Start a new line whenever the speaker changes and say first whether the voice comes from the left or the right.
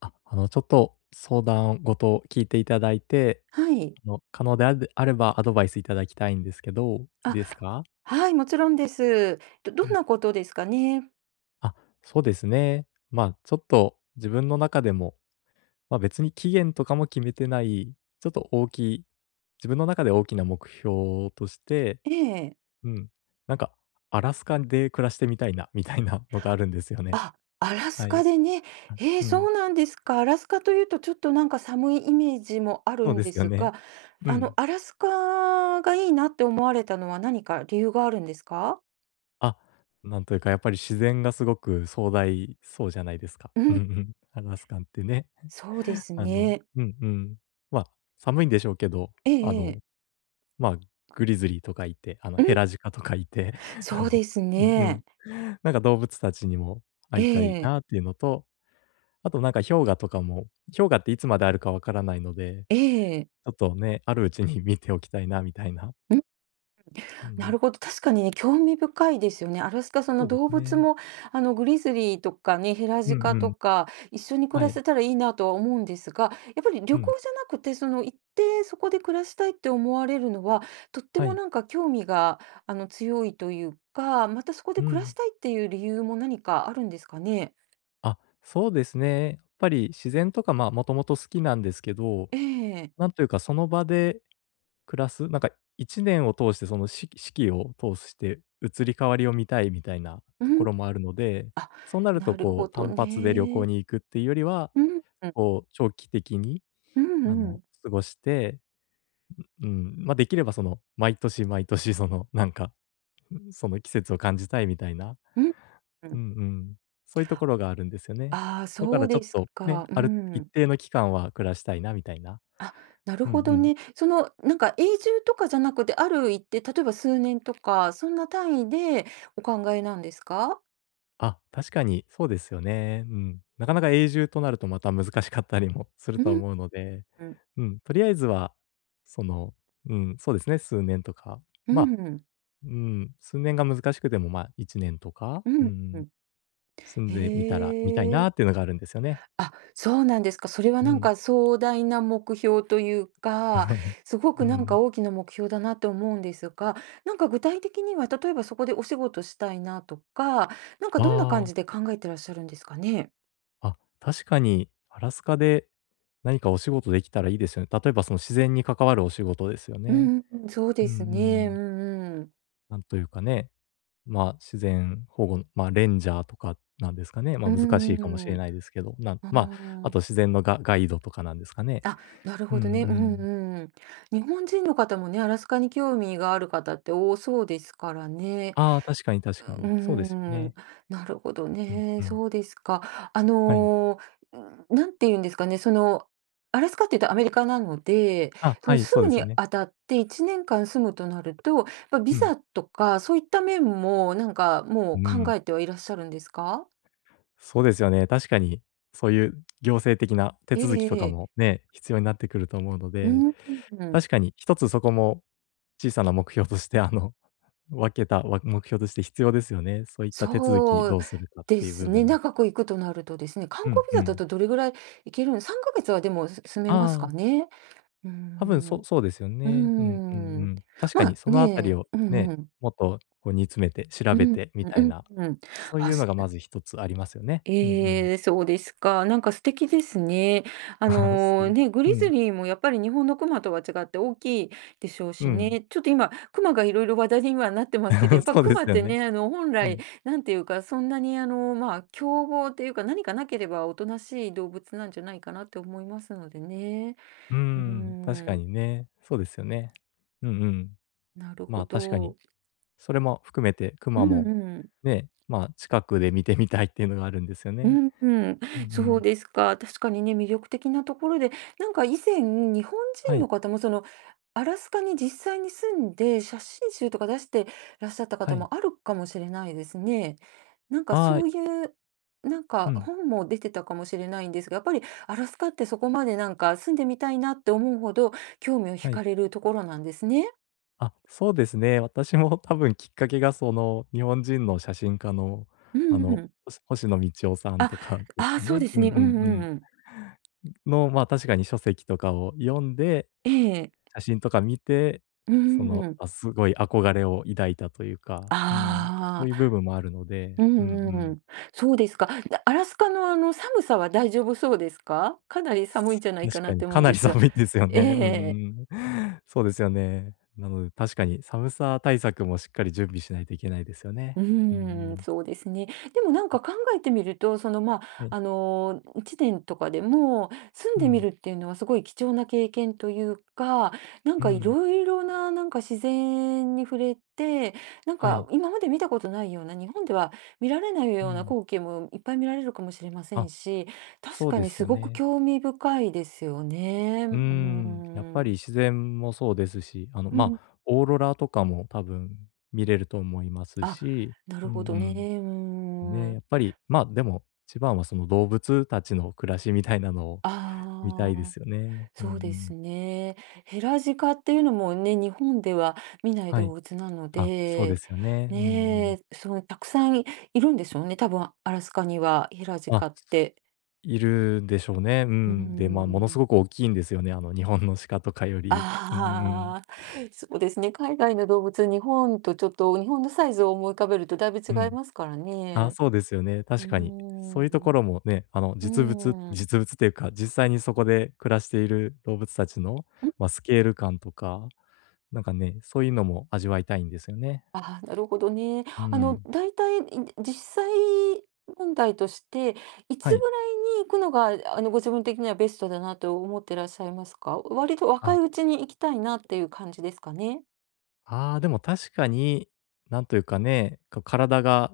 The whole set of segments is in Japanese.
left: あ、ちょっと相談ごと聞いていただいて、
right: はい。
left: 可能であればアドバイスいただきたいんですけど、いい
right: あ、
left: ですか？
right: はい、もちろんです。ど
left: う
right: どん
left: ん。
right: なことですかね？
left: あ、そうですね。まあ、ちょっと自分の中でも、まあ、別に期限とかも決めてない、ちょっと大きい自分の中で大きな目標として、
right: ええ。
left: うん、なんかアラスカで暮らしてみたいなみたいなのがあるんですよね。
right: あ、アラス
left: はい。
right: カでね。ええ、
left: うん。
right: そうなんですか。アラスカというとちょっとなんか寒いイメージもある
left: そう
right: ん
left: です
right: で
left: よ
right: す
left: ね。
right: が、
left: うん。
right: アラスカがいいなって思われたのは何か理由があるんですか？
left: あ、なんというかやっぱり自然がすごく壮大そうじゃないですか。
right: う
left: うんう
right: ん、
left: ん。アラスカンってね。
right: そうで すね。
left: うんうん。ま、あ寒いんでしょうけど、
right: え
left: あ
right: ええ
left: の、
right: え。
left: ま、あグリズリーとかいて、
right: う
left: ヘ
right: ん、
left: ラジカとかいて、あ
right: そう
left: の
right: です
left: うんうん。
right: ね。
left: なんか動物たちにも会
right: え
left: いたい
right: え、
left: なっていうのと、あとなんか氷河とかも、氷河っていつまであるかわからないので、
right: ええ。
left: ちょっとね、あるうちに 見ておきたいなみたいな。うんう
right: な
left: ん。
right: るほど、確かにね、興味深いですよね。アラスカ、そ
left: そ
right: の
left: うで
right: 動
left: す
right: 物
left: ね。
right: も、グリズリーとかね、ヘラ
left: う
right: ジ
left: ん
right: カ
left: う
right: と
left: ん。
right: か、一緒に暮
left: は
right: ら
left: い。
right: せたらいいなとは思うんですが、やっぱり
left: う
right: 旅
left: ん。
right: 行じゃなくて、その、行って、そこで暮らしたいって思われるのは、とって
left: は
right: も
left: い。
right: なんか興味が、強いというか、またそこで
left: う
right: 暮ら
left: ん。
right: したいっていう理由も何かあるんですかね？
left: あ、そうですね。やっぱり自然とか、まあ、もともと好きなんですけど、
right: ええ。
left: なんというかその場で暮らす、なんか1年を通してその四季四季を通して移り変わりを見たいみたいな
right: う
left: とこ
right: ん。
left: ろもあるので、
right: あ、
left: そうなると
right: なる
left: こ
right: ほ
left: う
right: ど
left: 単発で旅行
right: ね。
left: に行くっていうよりは、
right: うん、うん。
left: こう長期的に
right: うんうん。
left: 過ごして、うん、まあ、できればその毎年毎年そのなんか、その季節を感じたいみたいな。
right: うん。うんう
left: うん
right: ん。
left: うん。そういうところがあるんですよね。
right: ああ、
left: だか
right: そ
left: ら
right: う
left: ちょ
right: で
left: っ
right: す
left: とね、
right: か。う
left: ある一
right: ん。
left: 定の期間は暮らしたいなみたいな。
right: あ、なる
left: うんう
right: ほど
left: ん。
right: ね。その、なんか、永住とかじゃなくて、ある一定、例えば数年とか、そんな単位でお考えなんですか？
left: あ、確かにそうですよね。うん。なかなか永住となるとまた難しかったりもする
right: う
left: と
right: ん、
left: 思うので、
right: うん、
left: うん、とりあえずは、その、うん、そうですね、数年とか、
right: う
left: まあ、
right: ん、う
left: うん、数年が難しくても、まあ、1年とか、う
right: ん、う
left: ん、
right: ん。
left: 住んでみたら、みたい
right: へ
left: な
right: え。
left: っていうのがあるんですよね。
right: あ、そうなんですか。それは
left: う
right: なん
left: ん。
right: か壮大な目標というか、すご
left: う
right: くなん
left: ん。
right: か大きな目標だなと思うんですが、なんか具体的には、例えばそこでお仕事したいなとか、なんかどんな
left: あ
right: 感じ
left: あ。
right: で考えてらっしゃるんですかね？
left: あ、確かにアラスカで何かお仕事できたらいいですよね。例えばその自然に関わるお仕事ですよ
right: う
left: ね。
right: んうん、そう
left: うん
right: で
left: うん
right: す
left: う
right: ね。う
left: ん。
right: んうん。
left: なんというかね、まあ、自然保護の、まあ、レンジャーとかなんですかね。ま
right: う
left: あ、難しいかもし
right: ー
left: れ
right: ん、
left: ないですけど、なん
right: あ、
left: まあ、あ
right: ー
left: と自然のガイドとかなんですかね。
right: あ、なる
left: うん
right: ほ
left: う
right: どね。うん
left: ん。
right: うん。日本人の方もね、アラスカに興味がある方って多そうですからね。
left: ああ、確かに確か
right: うー
left: に。そうですよね。
right: ん、なるほど
left: うんう
right: ね、
left: ん。
right: そうですか。
left: はい。
right: なんて言うんですかね、その、アラスカっていうとアメリカなので、
left: あ、
right: そ
left: は
right: の
left: い、そ
right: 住
left: う
right: む
left: です
right: に
left: よね。
right: あたって1年間住むとなると、やっぱビ
left: うん。
right: ザとかそういった面も、なんかもう
left: う
right: 考
left: ん。
right: えてはいらっしゃるんですか？
left: そうですよね。確かにそういう行政的な手続きとか
right: え
left: も
right: え、
left: ね、必要になってくると思うの
right: う
left: で
right: ーん。
left: 確かに、一つそこも小さな目標として、あの、分けた、わ目標として必要ですよね。そういった手続き
right: そ
left: ど
right: う
left: うするかっ
right: で
left: ていう
right: す
left: 部
right: ね、
left: 分。
right: 長く行くとなるとですね、観
left: うん
right: 光ビ
left: う
right: ザだ
left: ん。
right: とどれぐらい行けるのさん3ヶ月はでも、住めますか
left: ああ、
right: ね。うー
left: 多分
right: ん、
left: そそうですよ
right: うー
left: ね。うんうんう
right: ん。
left: ん。確か
right: ま
left: にそ
right: あ、
left: のあたり
right: ね、
left: を
right: うん
left: ね、
right: うん。
left: もっとこう煮詰めて調
right: う
left: べ
right: ん、
left: てみ
right: う
left: た
right: ん
left: いな、
right: うんうん。
left: そうい
right: あ、
left: うの
right: す
left: がまず一つありますよね。うんうん。
right: ええ、そうですか。なんか素敵ですね。
left: ああ、そうです。
right: ね、グ
left: う
right: リズ
left: ん。
right: リーもやっぱり日本の熊とは違って大きいでしょう
left: う
right: し
left: ん。
right: ね。ちょっと今、熊がいろいろ話題にはなってますけど、やっ ぱ
left: そうで
right: 熊
left: す
right: っ
left: よ
right: て
left: ね。
right: ね、本
left: う
right: 来、
left: ん。
right: なんていうか、そんなにまあ、凶暴というか、何かなければおとなしい動物なんじゃないかなって思いますのでね。
left: うー
right: うー
left: ん、確か
right: ん、
left: にね。そうですよね。うんうん。
right: なる
left: ま
right: ほ
left: あ、確かに。
right: ど。
left: それも含めて、
right: う
left: 熊
right: ん
left: も、
right: うん。
left: ね、まあ、近くで見てみたいっていうのがあるんですよ
right: う
left: ね。
right: ん、うん、
left: うんう
right: そう
left: ん。
right: ですか。確かにね、魅力的なところで、なんか以前、日本
left: は
right: 人の
left: い、
right: 方もその、アラスカに実際に住んで、写真集とか出してらっしゃった
left: は
right: 方
left: い。
right: もあるかもしれないですね。なんか
left: ああ、
right: そういう、なん
left: う
right: か
left: ん、
right: 本も出てたかもしれないんですが、やっぱりアラスカってそこまでなんか住んでみたいなって思うほど興味を
left: は
right: 惹
left: い。
right: かれるところなんですね。
left: あ、そうですね。私も多分きっかけがその、日本人の写真家の、
right: うんうん。
left: 星野道夫さん
right: あ、
left: とかです
right: ああ
left: か
right: そう
left: ね。
right: で
left: う
right: す
left: ん
right: ね。
left: う
right: う
left: ん
right: んう
left: う
right: ん
left: ん。
right: うん。
left: の、まあ、確かに書籍とかを読んで、
right: ええ。
left: 写真とか見て、
right: う
left: そ
right: ん
left: の、
right: うん。
left: あ、すごい憧れを抱いたというか、うん、そう
right: あ
left: いう
right: あ。
left: 部分もあるので、
right: う
left: うんう
right: んう
left: ん。
right: ん。そうですか。で、アラスカのあの寒さは大丈夫そうですか？かなり寒いんじゃないか
left: 確
right: な
left: か
right: っ
left: に、
right: て思
left: か
right: うん
left: な
right: で
left: り
right: すが。
left: 寒いんですよ
right: え
left: ね。うんうん
right: ええ、
left: うん。そうですよね。なので、確かに寒さ対策もしっかり準備しないといけないですよね。
right: う
left: うんう
right: ーん、
left: ん。
right: そうですね。でもなんか考えてみると、その、ま
left: は
right: あ、
left: い。
right: 1年とかでも住ん
left: う
right: でみ
left: ん。
right: るっていうのはすごい貴重な経験というか、なん
left: う
right: かい
left: ん。
right: ろいろな、なんか自然に触れて、なん
left: は
right: か
left: い。
right: 今まで見たことないような、日本では見られない
left: う
right: ような
left: ん。
right: 光景もいっぱい見られるかもしれませ
left: あ、
right: んし、確
left: そう
right: か
left: で
right: に
left: す
right: す
left: よ
right: ごく
left: ね。
right: 興味深いですよね。う
left: うー
right: ー
left: ん。やっぱり
right: ん。
left: 自然もそうですし、
right: う
left: ま
right: ん。
left: あ、オーロラとかも多分見れると思います
right: あ、
left: し、
right: な
left: う
right: るほどね。う
left: ん
right: ー
left: うん。ね、や
right: ん。
left: っぱり、まあ、でも、一番はその動物たちの暮らしみたいなのを見た
right: あ
left: いで
right: あ。
left: すよね。うんう
right: そうで
left: ん。
right: すね。ヘラジカっていうのもね、日本では見ない
left: はい。
right: 動物なの
left: あ、そうで
right: で、
left: すよね。うんう
right: ね
left: ん。
right: え、そう、たくさんいるんでしょうね、多分アラスカにはヘラジ
left: あ、
right: カって。
left: いるでしょうね。う
right: うー
left: ん。で、まあ、ものす
right: ん。
left: ごく大きいんですよね、日本の鹿とかより。うんうんうん。
right: ああ、そうですね、海外の動物、日本とちょっと日本のサイズを思い浮かべるとだいぶ違
left: う
right: い
left: ん。
right: ますから
left: あ、
right: ね。
left: そうですよね、
right: うー
left: 確かに。そういうと
right: ん。
left: ころもね、
right: う
left: 実物
right: ーん。
left: 実物というか、実際にそこで暮らしている動物たちの、まあ、スケール感とか、なんかね、そういうのも味わいたいんですよね。
right: ああ、なるほどね。
left: うん。
right: だいたい、実際問題として、い
left: は
right: つ
left: い。
right: ぐらいに行くのが、ご自分的にはベストだなと思ってらっしゃいますか？割と若いう
left: あ
right: ちに行きたいなっていう感じですかね？
left: ああ、でも確かに、なんというかね、こう体が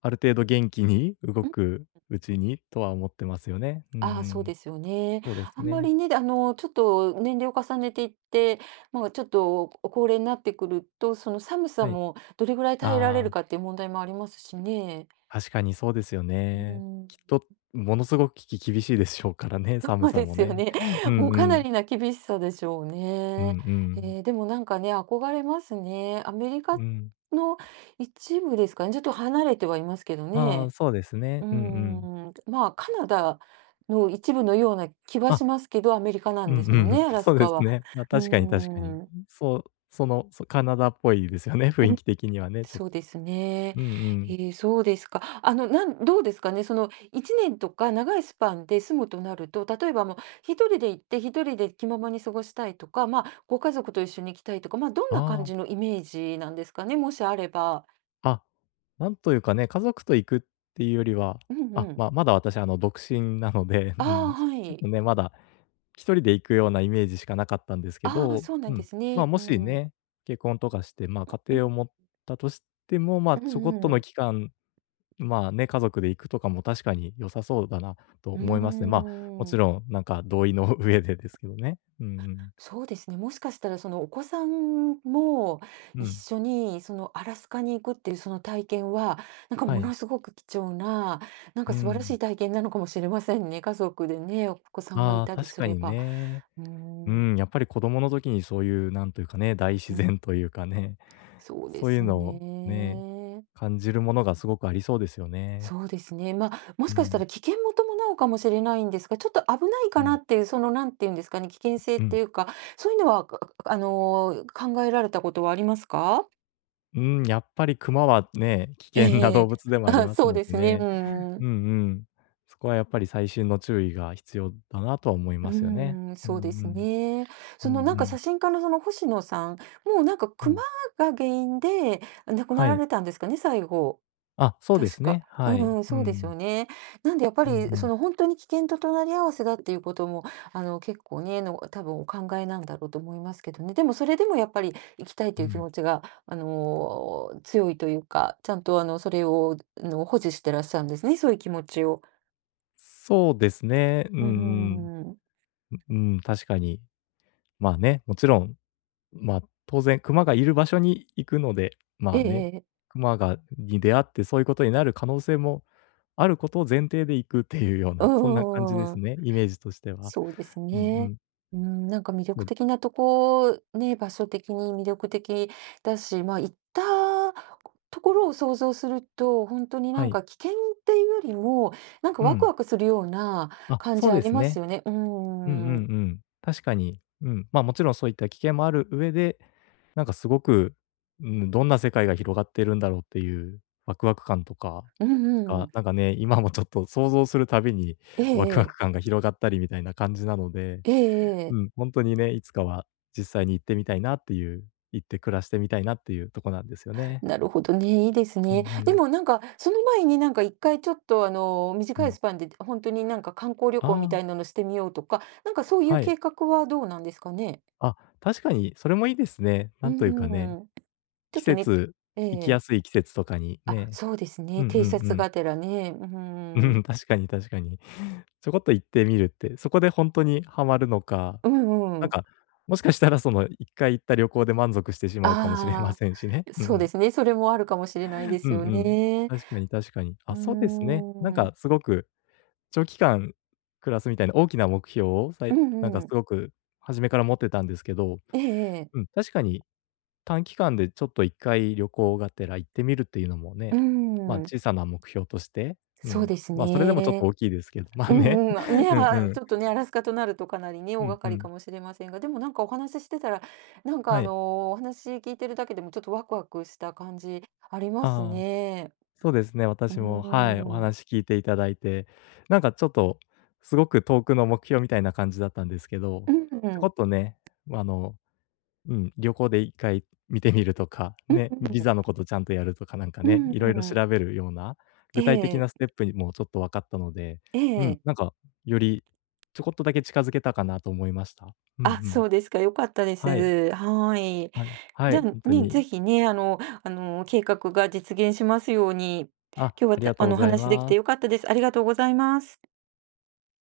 left: ある程度元気に動
right: うん、
left: くうちにとは思ってますよね。うんう
right: ああ、そう
left: ん。
right: ですよね。
left: そうです
right: あんま
left: ね。
right: りね、ちょっと年齢を重ねていって、まあ、ちょっと高齢になってくると、その寒さ
left: はい。
right: もどれぐらい耐えられる
left: ああ、
right: かっていう問題もありますしね。
left: 確かにそうですよ
right: う
left: ね。きっ
right: ん。
left: とものすごく厳しいでしょうからね、
right: そ
left: 寒
right: う
left: さ
right: で
left: も
right: すよ
left: ね。
right: ね。
left: う
right: も
left: ん
right: う
left: う
right: かな
left: ん。
right: りな厳しさでしょう
left: うんう
right: ね。
left: ん。
right: でもなんかね、憧れますね。アメリカ
left: うん。
right: の一部ですかね。ちょっと離れてはいますけど
left: ああ、
right: ね。
left: そうです
right: う
left: ね。
right: ー
left: うんうん。
right: ん。まあ、カナダの一部のような気は
left: あ、
right: しますけど、アメリカな
left: う
right: ん
left: ん
right: ですもん
left: う
right: ね、
left: ん。
right: ア ラス
left: そうで
right: カ
left: す
right: は。
left: ね。まあ、
right: うー
left: 確かに確かに。
right: ん。
left: そう、そうカナダっぽいですよね、
right: う
left: 雰囲
right: ん、
left: 気的にはね、ちょっ
right: そ
left: と。
right: うですね。
left: うんうん。
right: そうですか。どうですかね、その1年とか長いスパンで住むとなると、例えばもう一人で行って、一人で気ままに過ごしたいとか、まあ、ご家族と一緒に行きたいとか、まあ、どん
left: あ
right: な感
left: あ。
right: じのイメージなんですかね、もしあれば。
left: あ、なんというかね、家族と行くっていうよりは、
right: うんうん。
left: まだ私、独身なので、う
right: ああ、
left: ん、ち
right: は
left: ょっ
right: い。
left: とね、まだ一人で行くようなイメージしかなかったんですけ
right: ああ、
left: ど、
right: そうな
left: う
right: んで
left: ん、
right: す
left: ま、
right: ね。
left: も
right: う
left: し
right: ん。
left: ね、結婚とかして、ま、
right: う
left: 家庭を持ったとしても、ま、
right: んう
left: ちょこっ
right: ん
left: と
right: う
left: の
right: ん。
left: 期間、まあ、ね、家族で行くとかも確かに良さそうだなと
right: う
left: 思いますね。
right: ー
left: ま、もち
right: ん。
left: ろん、なんか同意の上でですけどね。うんうん。
right: そうですね。もしかしたらそのお子さんも
left: う
right: 一
left: ん、
right: 緒にそのアラスカに行くっていうその体験は、なんか
left: は
right: も
left: い。
right: のすごく貴重な、なん
left: う
right: か素晴らし
left: ん。
right: い体験なのかもしれませんね。家族でね、お子さんがい
left: ああ、
right: たり
left: 確
right: す
left: か
right: れ
left: に
right: ば。
left: ね。
right: うー
left: う
right: ん、
left: ん、やっぱり子供の時にそういう、なんというかね、大自
right: うん、
left: 然というかね、
right: そうで
left: そうい
right: す
left: うのをね、
right: ね。
left: 感じるものがすごくありそうですよね。
right: そうですね。まあ、も
left: う
right: しかした
left: ん、
right: ら危険も伴うかもしれないんですが、ちょっと危ない
left: う
right: かな
left: ん、
right: っていう、その、なんていうんですかね、危険性っ
left: う
right: て
left: ん。
right: いうか、そういうのは、あ、考えられたことはありますか？
left: うん、やっぱり熊はね、危険な
right: え
left: 動
right: え、
left: 物でもあり
right: あ、
left: ます
right: そう
left: の
right: で
left: で
right: すね。う
left: ね。
right: んう
left: う
right: ん。
left: んうん。そこはやっぱり細心の注意が必要だなとは思いますよね。うんう
right: そうです
left: ん。
right: ね。
left: う
right: そ
left: ん
right: のなん
left: う
right: か
left: ん。
right: 写真家のその星野さん、もうなんか
left: う
right: 熊
left: ん。
right: が原因で亡くな
left: は
right: ら
left: い。
right: れたんですかね、最後。
left: あ、そうです
right: 確か。
left: ね。はい。
right: うん、
left: う
right: そうです
left: ん。
right: よね。なんでやっぱ
left: うん
right: り
left: う
right: そ
left: ん。
right: の本当に危険と隣り合わせだっていうことも、結構ね、多分お考えなんだろうと思いますけどね。でもそれでもやっぱり行きたい
left: う
right: という気
left: ん。
right: 持ちが、強いというか、ちゃんとそれを、保持してらっしゃるんですね、そういう気持ちを。
left: そうですね。うん
right: うー
left: うん。
right: ん。
left: うん、確かに。まあね、もちろん、まあ、当然熊がいる場所に行くので、ま
right: え
left: あ
right: え
left: ね、
right: ええ。
left: 熊に出会ってそういうことになる可能性もあることを前提で行くっていうよう
right: う
left: な、そんな感じです
right: ん、
left: ね、イメージとしては。
right: そうです
left: うんう
right: ね。
left: ん。
right: うん、なんか魅
left: そ
right: 力
left: う。
right: 的なとこ、ね、場所的に魅力的だし、ま、行ったところを想像すると、ほんとにな
left: は
right: ん
left: い。
right: か危険っていうよりも、なんか
left: う
right: ワク
left: ん。
right: ワクするような
left: あ、
right: 感
left: そ
right: じ
left: う
right: あ
left: で
right: り
left: す
right: ます
left: ね。
right: よね。う
left: うんうん
right: ーん。
left: うん。確かに。うん。まあ、もちろんそういった危険もある上で、なんかすごく、うん、どんな世界が広がってるんだろうっていうワクワク感とか
right: うんう
left: か、
right: ん。
left: なんかね、今もちょっと想像するたびに
right: ええ
left: ワ
right: え
left: クワ
right: え。
left: ク感が広がったりみたいな感じなので、
right: ええ
left: うん、
right: え、
left: ほんとにね、いつかは実際に行ってみたいなっていう、行って暮らしてみたいなっていうとこなんですよね。
right: なるほどね、いいです
left: うんう
right: ね。で
left: ん。
right: もなんか、その前になんか1回ちょっと
left: う
right: 短い
left: ん。
right: スパンで本当になんか観光旅
left: あ
right: 行みた
left: あ、
right: いなのしてみようとか、なんかそういう
left: はい。
right: 計画はどうなんですかね？
left: あ、確かにそれもいいですね。
right: う
left: なんというかね、
right: ーん。ちょ
left: 季
right: っとね、
left: 節
right: え
left: 行きや
right: え。
left: すい季節とかに
right: あ、
left: ね。
right: そうですね、
left: うんう
right: 偵
left: んう
right: 察
left: ん。
right: がてらね、うー
left: うん、
right: ん。
left: 確かに確かに。ちょこっと行ってみるって、そこでほんとにハマるのか
right: うん
left: なん
right: うん。
left: か、もしかしたらその1回行った旅行で満足してしまうかもしれま
right: あ
left: せんしね。
right: あ、
left: うんう
right: そう
left: ん。
right: ですね、それもあるかもしれないで
left: うん
right: す
left: う
right: よ
left: ん。
right: ね。
left: 確かに確かに。
right: うー
left: あ、そうですね。なん
right: ん。
left: かすごく長期間暮らすみたいな大きな目標を、
right: う
left: なん
right: ん
left: か
right: う
left: す
right: ん。
left: ごく初めから持ってたんですけど、
right: え
left: う
right: え、
left: ん、確かに短期間でちょっと1回旅行がてら行ってみるっていうのも
right: う
left: ね、
right: ー
left: まあ、
right: ん、
left: 小さな目標として、う
right: そう
left: ん、
right: です
left: まあ、それでもちょっと
right: ね。
left: 大きいですけど、まあ
right: う
left: ね。
right: んうん、ね、
left: うんう
right: あ、
left: ん。
right: ちょっとね、アラスカとなるとかなりね、大
left: うん
right: 掛
left: う
right: かりか
left: ん。
right: もしれませんが、でもなんかお話ししてたら、なんか
left: はい。
right: お話聞いてるだけでもちょっとワクワクした感じあります
left: ああ。
right: ね。
left: そうですね、
right: う
left: 私も、はい、お
right: ーん。
left: 話聞いていただいて、なんかちょっと、すごく遠くの目標みたいな感じだったんですけど、
right: うんう
left: ちょこ
right: ん。
left: っとね、まあの、うん、旅行で一回見てみるとか、
right: うん
left: ね、ビ
right: うん。
left: ザのことちゃんとやるとかなんか
right: う
left: ね、
right: ん
left: いろいろ
right: ん。
left: 調べるような、
right: え
left: 具体的
right: え、
left: なステップにもちょっと分かったので、
right: え
left: うん、
right: え。
left: なんか、よりちょこっとだけ近づけたかなと思いました。うんう
right: あ、
left: ん。
right: そうですか、良かったで
left: はい、
right: す。はい。
left: はい、は
right: じ
left: い、
right: ゃ
left: 本
right: あ、
left: 当
right: ね、ぜ
left: に。
right: ひね、計画が実現しますように。
left: あ、
right: 今日は、
left: ありが
right: た
left: と
right: あ
left: うご
right: の、お
left: ざい
right: 話しでき
left: ま
right: て良
left: す。
right: かったです。ありがとうございます。